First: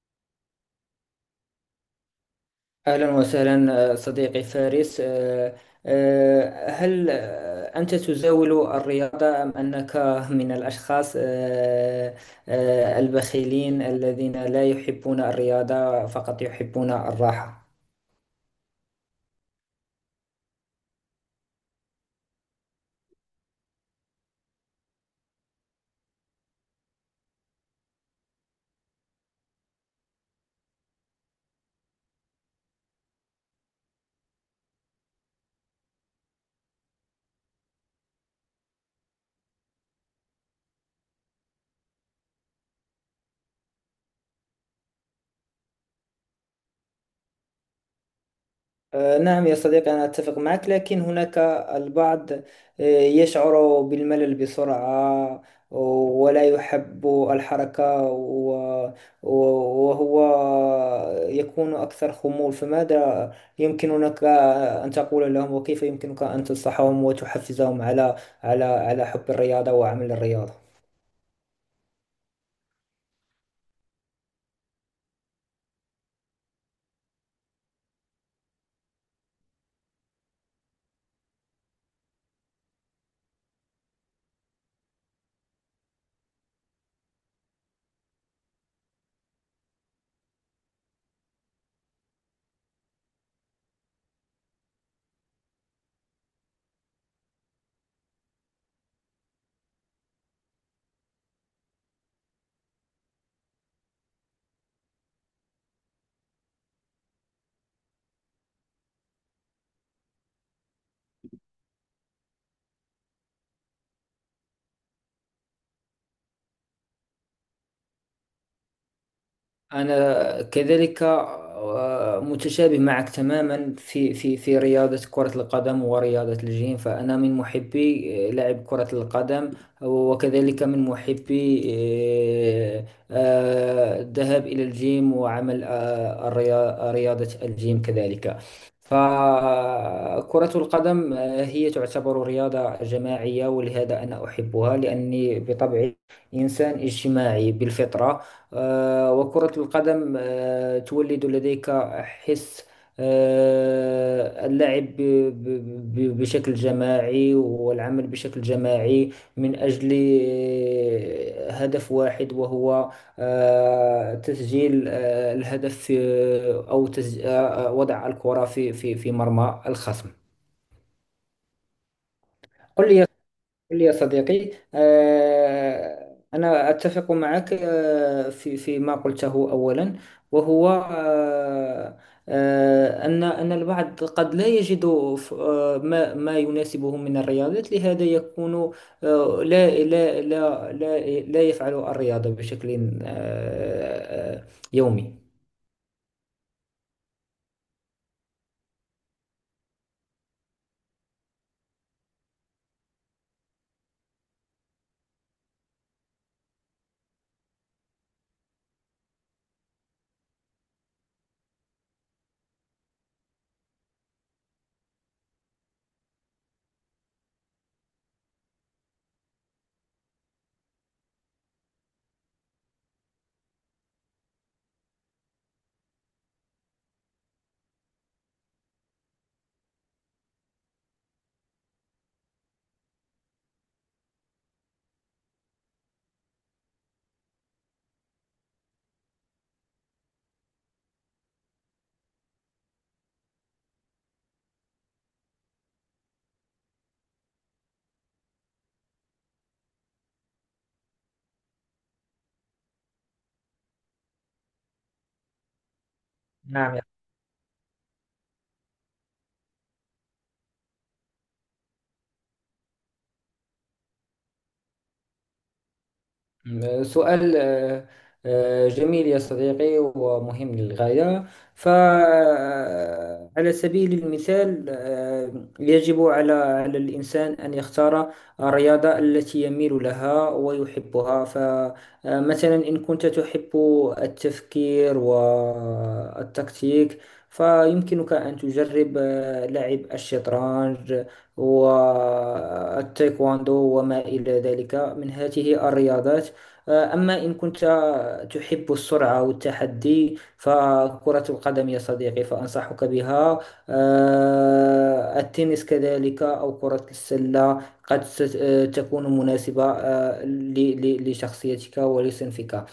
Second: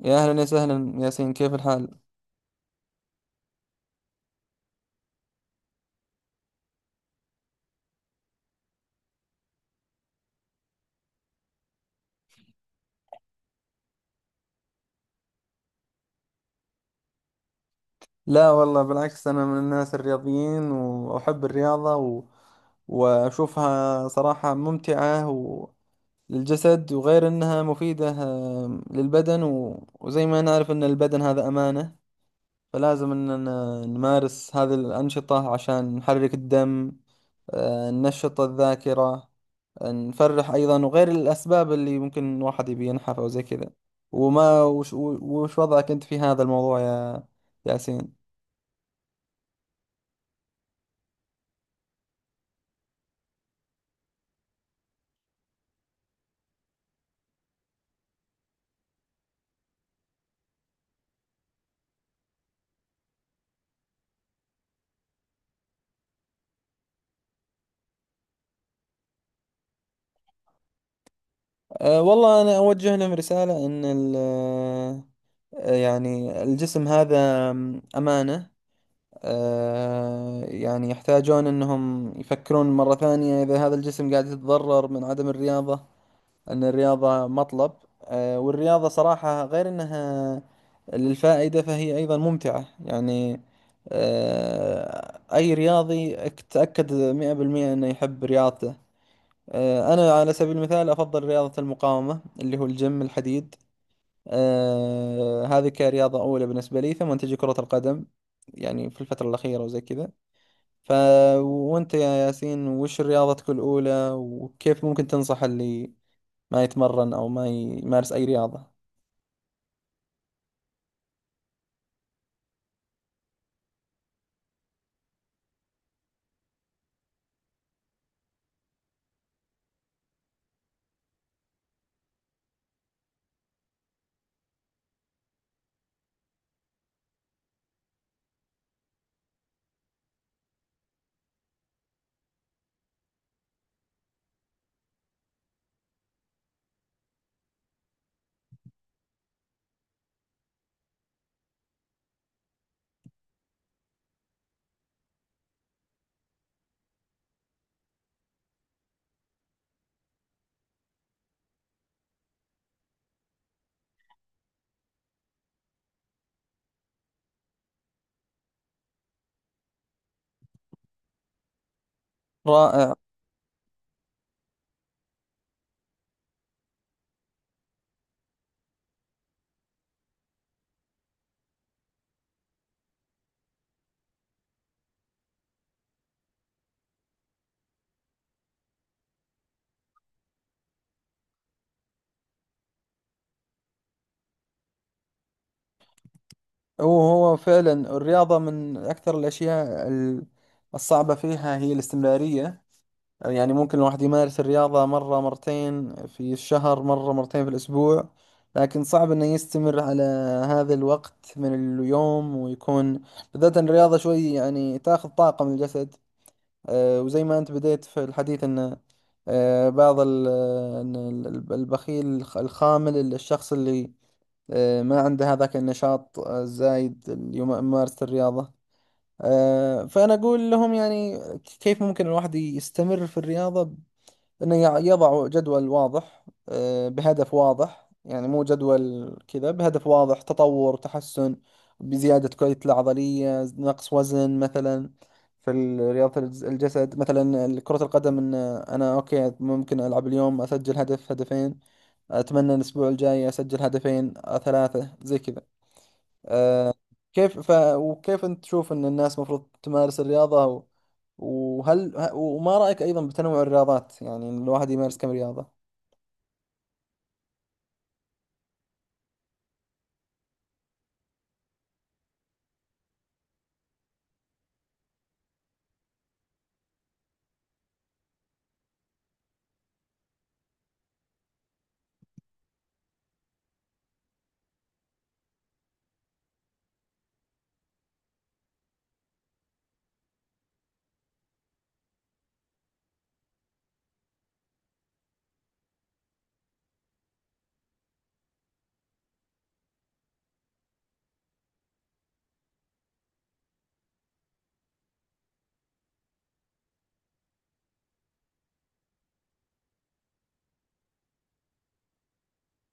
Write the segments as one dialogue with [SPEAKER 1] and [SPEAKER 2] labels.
[SPEAKER 1] يا أهلا يا سهلا ياسين، كيف الحال؟
[SPEAKER 2] أهلا وسهلا صديقي فارس هل أنت تزاول الرياضة أم أنك من الأشخاص البخيلين الذين لا يحبون الرياضة فقط يحبون الراحة؟
[SPEAKER 1] لا والله، بالعكس أنا من الناس الرياضيين وأحب الرياضة وأشوفها صراحة ممتعة للجسد، وغير أنها مفيدة، للبدن وزي ما نعرف أن البدن هذا أمانة، فلازم أننا نمارس هذه الأنشطة عشان نحرك الدم، ننشط الذاكرة، نفرح أيضا، وغير الأسباب اللي ممكن الواحد يبي ينحف أو زي كذا. وش وضعك أنت في هذا الموضوع يا ياسين؟
[SPEAKER 2] نعم يا صديقي، أنا أتفق معك لكن هناك البعض يشعر بالملل بسرعة ولا يحب الحركة وهو يكون أكثر خمول. فماذا يمكنك أن تقول لهم؟ وكيف يمكنك أن تنصحهم وتحفزهم على على حب الرياضة وعمل الرياضة؟
[SPEAKER 1] أه والله، أنا أوجه لهم رسالة، إن ال آه، يعني الجسم هذا أمانة. يعني يحتاجون أنهم يفكرون مرة ثانية، إذا هذا الجسم قاعد يتضرر من عدم الرياضة، أن الرياضة مطلب. والرياضة صراحة غير أنها للفائدة فهي أيضا ممتعة. يعني أي رياضي، تأكد 100% أنه يحب رياضته. أنا على سبيل المثال أفضل رياضة المقاومة، اللي هو الجيم، الحديد. هذه كرياضة أولى بالنسبة لي، ثم تجي كرة القدم، يعني في الفترة الأخيرة وزي كذا. ف وأنت يا ياسين، وش رياضتك الأولى، وكيف ممكن تنصح اللي ما يتمرن أو ما يمارس أي رياضة؟
[SPEAKER 2] أنا كذلك متشابه معك تماما في في رياضة كرة القدم ورياضة الجيم، فأنا من محبي لعب كرة القدم، وكذلك من محبي الذهاب إلى الجيم وعمل رياضة الجيم كذلك. فكرة القدم هي تعتبر رياضة جماعية، ولهذا أنا أحبها لأني بطبعي إنسان اجتماعي بالفطرة. وكرة القدم تولد لديك حس اللعب بشكل جماعي، والعمل بشكل جماعي من أجل هدف واحد، وهو تسجيل الهدف، أو تسج... آه، آه، وضع الكرة في في مرمى الخصم. قل
[SPEAKER 1] رائع.
[SPEAKER 2] لي، يا صديقي، أنا أتفق معك في ما قلته أولا، وهو أن البعض قد لا يجد ما يناسبه من الرياضات، لهذا يكون لا يفعل الرياضة بشكل آه، آه، يومي.
[SPEAKER 1] هو هو فعلا الرياضة من أكثر الأشياء، الصعبة فيها هي الاستمرارية. يعني ممكن الواحد يمارس الرياضة مرة مرتين في الشهر، مرة مرتين في الأسبوع، لكن صعب إنه يستمر على هذا الوقت من اليوم، ويكون بالذات إن الرياضة شوي يعني تاخذ طاقة من الجسد. وزي ما أنت بديت في الحديث، إن آه، بعض ال- إن ال- البخيل، الخامل، الشخص اللي ما عنده هذاك النشاط الزايد، اللي يمارس الرياضة. فأنا أقول لهم يعني، كيف ممكن الواحد يستمر في الرياضة؟ انه يضع جدول واضح، بهدف واضح، يعني مو جدول كذا، بهدف واضح، تطور، تحسن، بزيادة كتلة العضلية، نقص وزن مثلا. في رياضة الجسد، مثلا كرة القدم، ان انا اوكي، ممكن العب اليوم اسجل هدف هدفين، اتمنى الاسبوع الجاي اسجل هدفين، ثلاثة زي كذا. آه،
[SPEAKER 2] نعم،
[SPEAKER 1] كيف ف... وكيف أنت تشوف أن الناس المفروض تمارس الرياضة؟ وهل وما رأيك أيضا بتنوع الرياضات؟ يعني إن الواحد يمارس كم رياضة؟
[SPEAKER 2] سؤال جميل يا صديقي ومهم للغاية. فعلى سبيل المثال، يجب على الإنسان أن يختار الرياضة التي يميل لها ويحبها. فمثلا، إن كنت تحب التفكير والتكتيك، فيمكنك أن تجرب لعب الشطرنج والتايكواندو وما إلى ذلك من هذه الرياضات. أما إن كنت تحب السرعة والتحدي، فكرة القدم يا صديقي فأنصحك بها. التنس كذلك، أو كرة السلة، قد تكون مناسبة لشخصيتك ولصنفك.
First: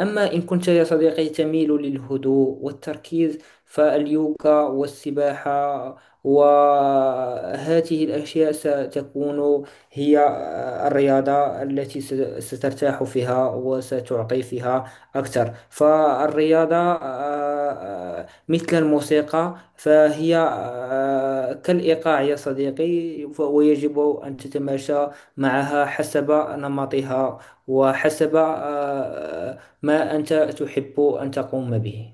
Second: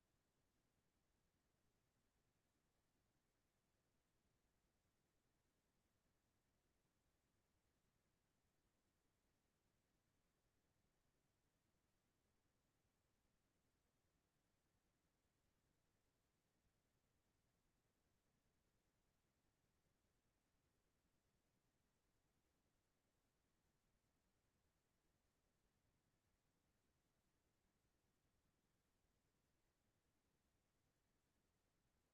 [SPEAKER 2] أما إن كنت يا صديقي تميل للهدوء والتركيز، فاليوغا والسباحة وهذه الأشياء ستكون هي الرياضة التي سترتاح فيها وستعطي فيها أكثر. فالرياضة آه، مثل الموسيقى، فهي كالإيقاع يا صديقي، ويجب أن تتماشى معها حسب نمطها وحسب ما أنت تحب أن تقوم به.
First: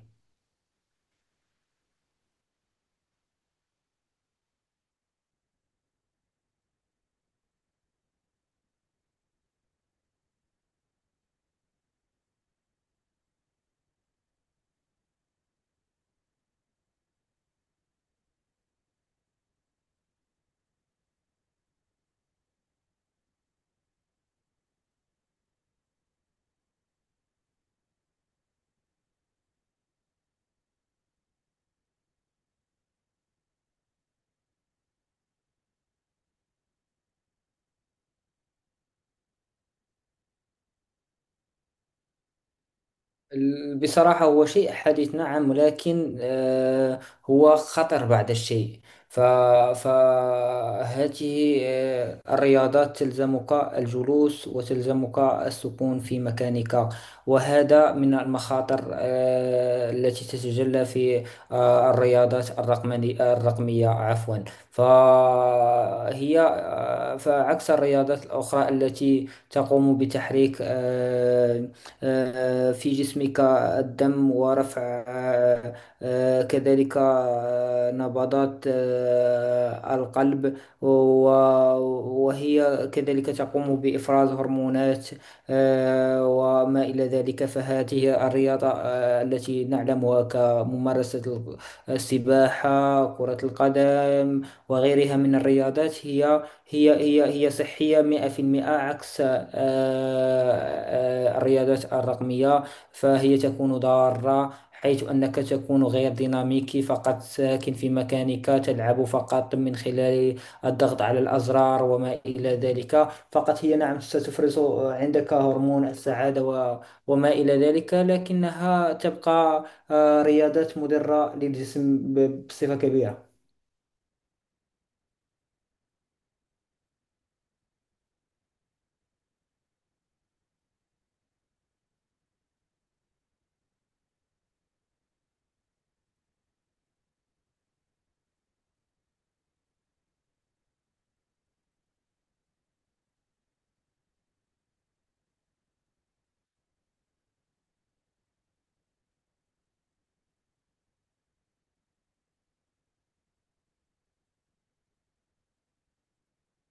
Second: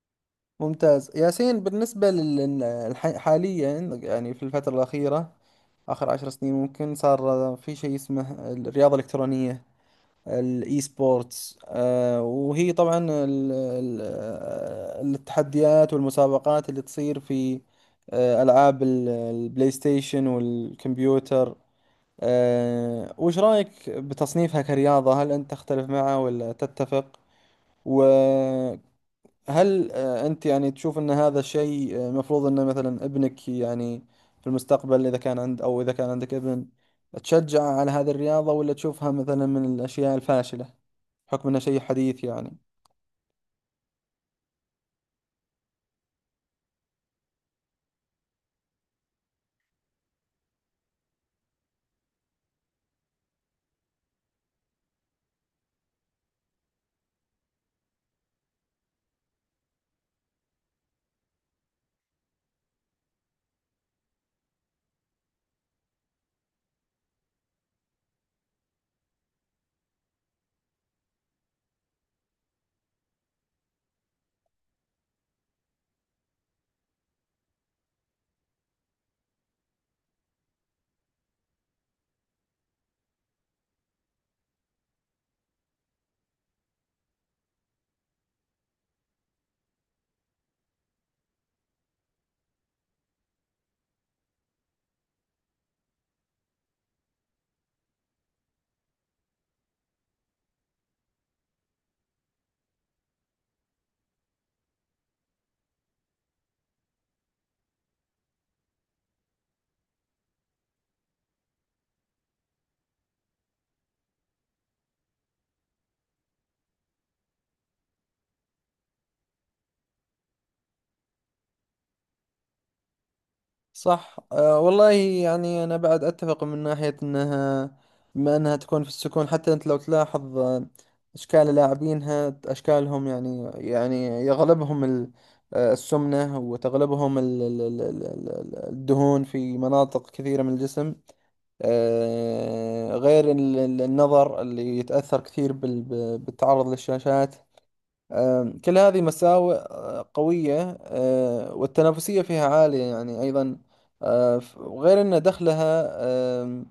[SPEAKER 1] ممتاز ياسين. بالنسبة حاليا، يعني في الفترة الأخيرة، آخر 10 سنين، ممكن صار في شيء اسمه الرياضة الإلكترونية، الإي سبورتس. وهي طبعا ال... ال... آه، التحديات والمسابقات اللي تصير في ألعاب البلاي ستيشن والكمبيوتر. أه، وش رأيك بتصنيفها كرياضة؟ هل أنت تختلف معه ولا تتفق؟ وهل أنت يعني تشوف أن هذا الشيء مفروض أن مثلا ابنك، يعني في المستقبل، إذا كان عند، أو إذا كان عندك ابن، تشجعه على هذه الرياضة، ولا تشوفها مثلا من الأشياء الفاشلة، بحكم أنها شيء حديث يعني؟
[SPEAKER 2] بصراحة هو شيء حديث نعم، ولكن هو خطر بعض الشيء. ف- فهذه الرياضات تلزمك الجلوس وتلزمك السكون في مكانك، وهذا من المخاطر التي تتجلى في الرياضات الرقمية، عفوا. فهي عكس الرياضات الأخرى التي تقوم بتحريك في جسمك الدم، ورفع آه، كذلك نبضات القلب، و- وهي كذلك تقوم بإفراز هرمونات وما إلى ذلك. فهذه الرياضة التي نعلمها كممارسة السباحة، كرة القدم، وغيرها من الرياضات، هي صحية 100%، عكس الرياضات الرقمية، فهي تكون ضارة، حيث أنك تكون غير ديناميكي، فقط ساكن في مكانك، تلعب فقط من خلال الضغط على الأزرار وما إلى ذلك فقط. هي نعم ستفرز عندك هرمون السعادة وما إلى ذلك، لكنها تبقى رياضات مضرة للجسم بصفة كبيرة.
[SPEAKER 1] صح. أه والله، يعني أنا بعد أتفق، من ناحية أنها، بما أنها تكون في السكون، حتى أنت لو تلاحظ أشكال لاعبينها، أشكالهم، يعني يغلبهم السمنة، وتغلبهم الدهون في مناطق كثيرة من الجسم. غير النظر اللي يتأثر كثير بالتعرض للشاشات. كل هذه مساوئ قوية، والتنافسية فيها عالية يعني أيضا. وغير أن دخلها، آم،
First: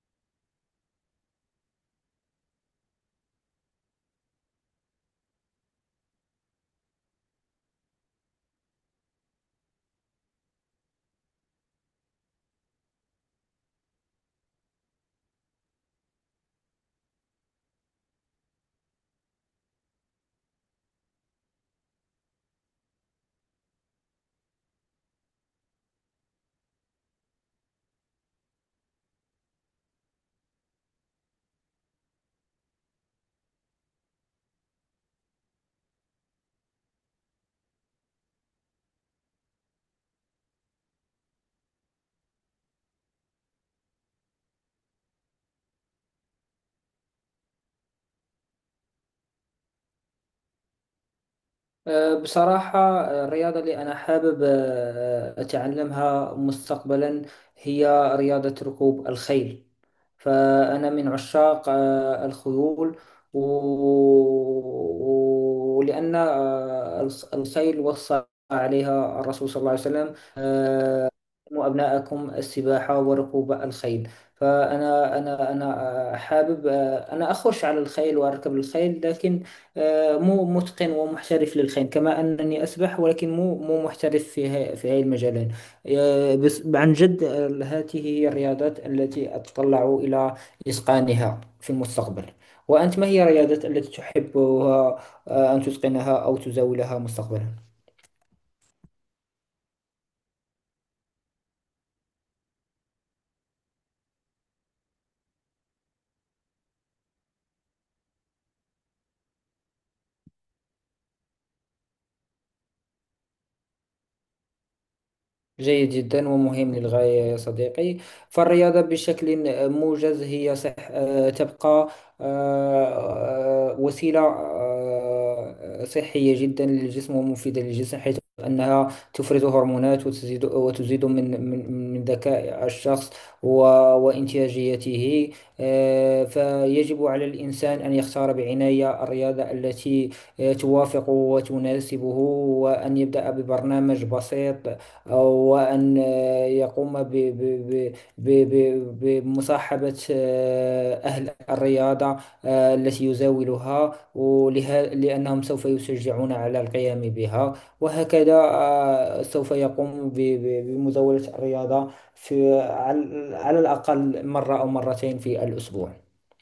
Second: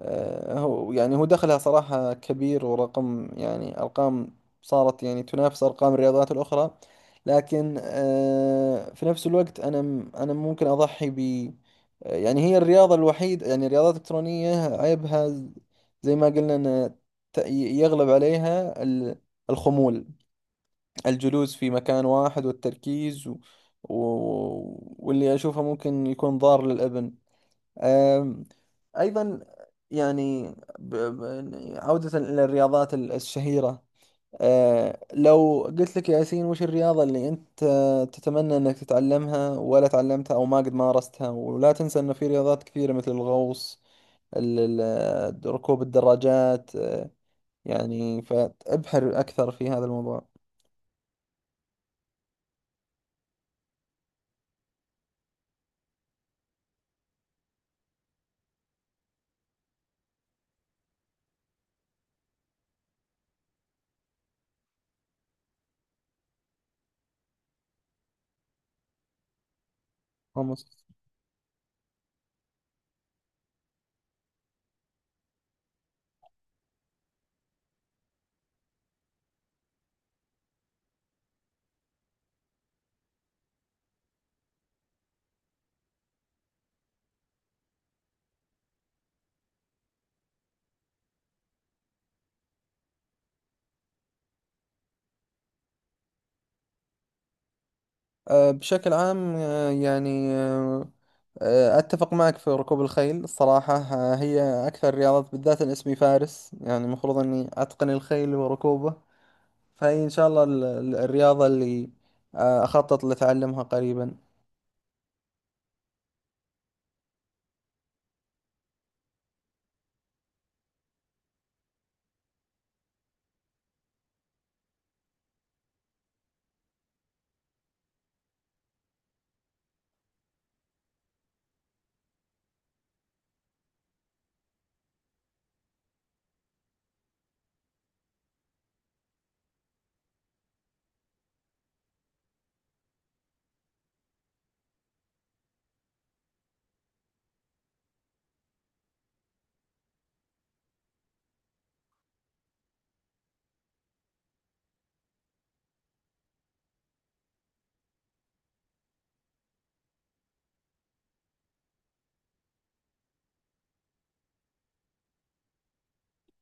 [SPEAKER 1] آه، هو يعني دخلها صراحة كبير، ورقم، يعني أرقام صارت يعني تنافس أرقام الرياضات الأخرى. لكن في نفس الوقت، أنا ممكن أضحي ب آه، يعني هي الرياضة الوحيدة، يعني الرياضات الإلكترونية عيبها، زي ما قلنا، أن يغلب عليها الخمول، الجلوس في مكان واحد والتركيز و... واللي أشوفه ممكن يكون ضار للابن، أم، أيضا. يعني ب... ب... عودة إلى الرياضات الشهيرة. أه، لو قلت لك يا ياسين، وش الرياضة اللي أنت تتمنى أنك تتعلمها ولا تعلمتها، أو ما قد مارستها؟ ولا تنسى أنه في رياضات كثيرة، مثل الغوص، ركوب الدراجات. أه، يعني فابحر أكثر في هذا الموضوع.
[SPEAKER 2] أه، بصراحة أه، الرياضة اللي أنا حابب أتعلمها مستقبلا هي رياضة ركوب الخيل. فأنا من عشاق الخيول، ولأن الخيل وصى عليها الرسول صلى الله عليه وسلم: علموا أبناءكم السباحة وركوب الخيل. فأنا أنا حابب، أنا أخش على الخيل وأركب الخيل، لكن مو متقن ومحترف للخيل، كما أنني أسبح ولكن مو محترف في في هاي المجالين. بس عن جد، هذه هي الرياضات التي أتطلع إلى إتقانها في المستقبل. وأنت، ما هي الرياضات التي تحبها أن تتقنها أو تزاولها مستقبلا؟
[SPEAKER 1] بشكل عام، أتفق معك في ركوب الخيل. الصراحة هي أكثر الرياضات، بالذات أن اسمي فارس، يعني المفروض أني أتقن الخيل وركوبه. فهي إن شاء الله الرياضة اللي أخطط لأتعلمها قريبا.
[SPEAKER 2] جيد جدا ومهم للغاية يا صديقي. فالرياضة بشكل موجز هي صح، تبقى وسيلة صحية جدا للجسم ومفيدة للجسم، حيث أنها تفرز هرمونات، وتزيد من من ذكاء الشخص و- وإنتاجيته. فيجب على الإنسان أن يختار بعناية الرياضة التي توافق وتناسبه، وأن يبدأ ببرنامج بسيط، وأن يقوم بمصاحبة أهل الرياضة التي يزاولها ولها، لأنهم سوف يشجعون على القيام بها. وهكذا سوف يقوم بمزاولة الرياضة في على الأقل مرة أو مرتين في الأسبوع.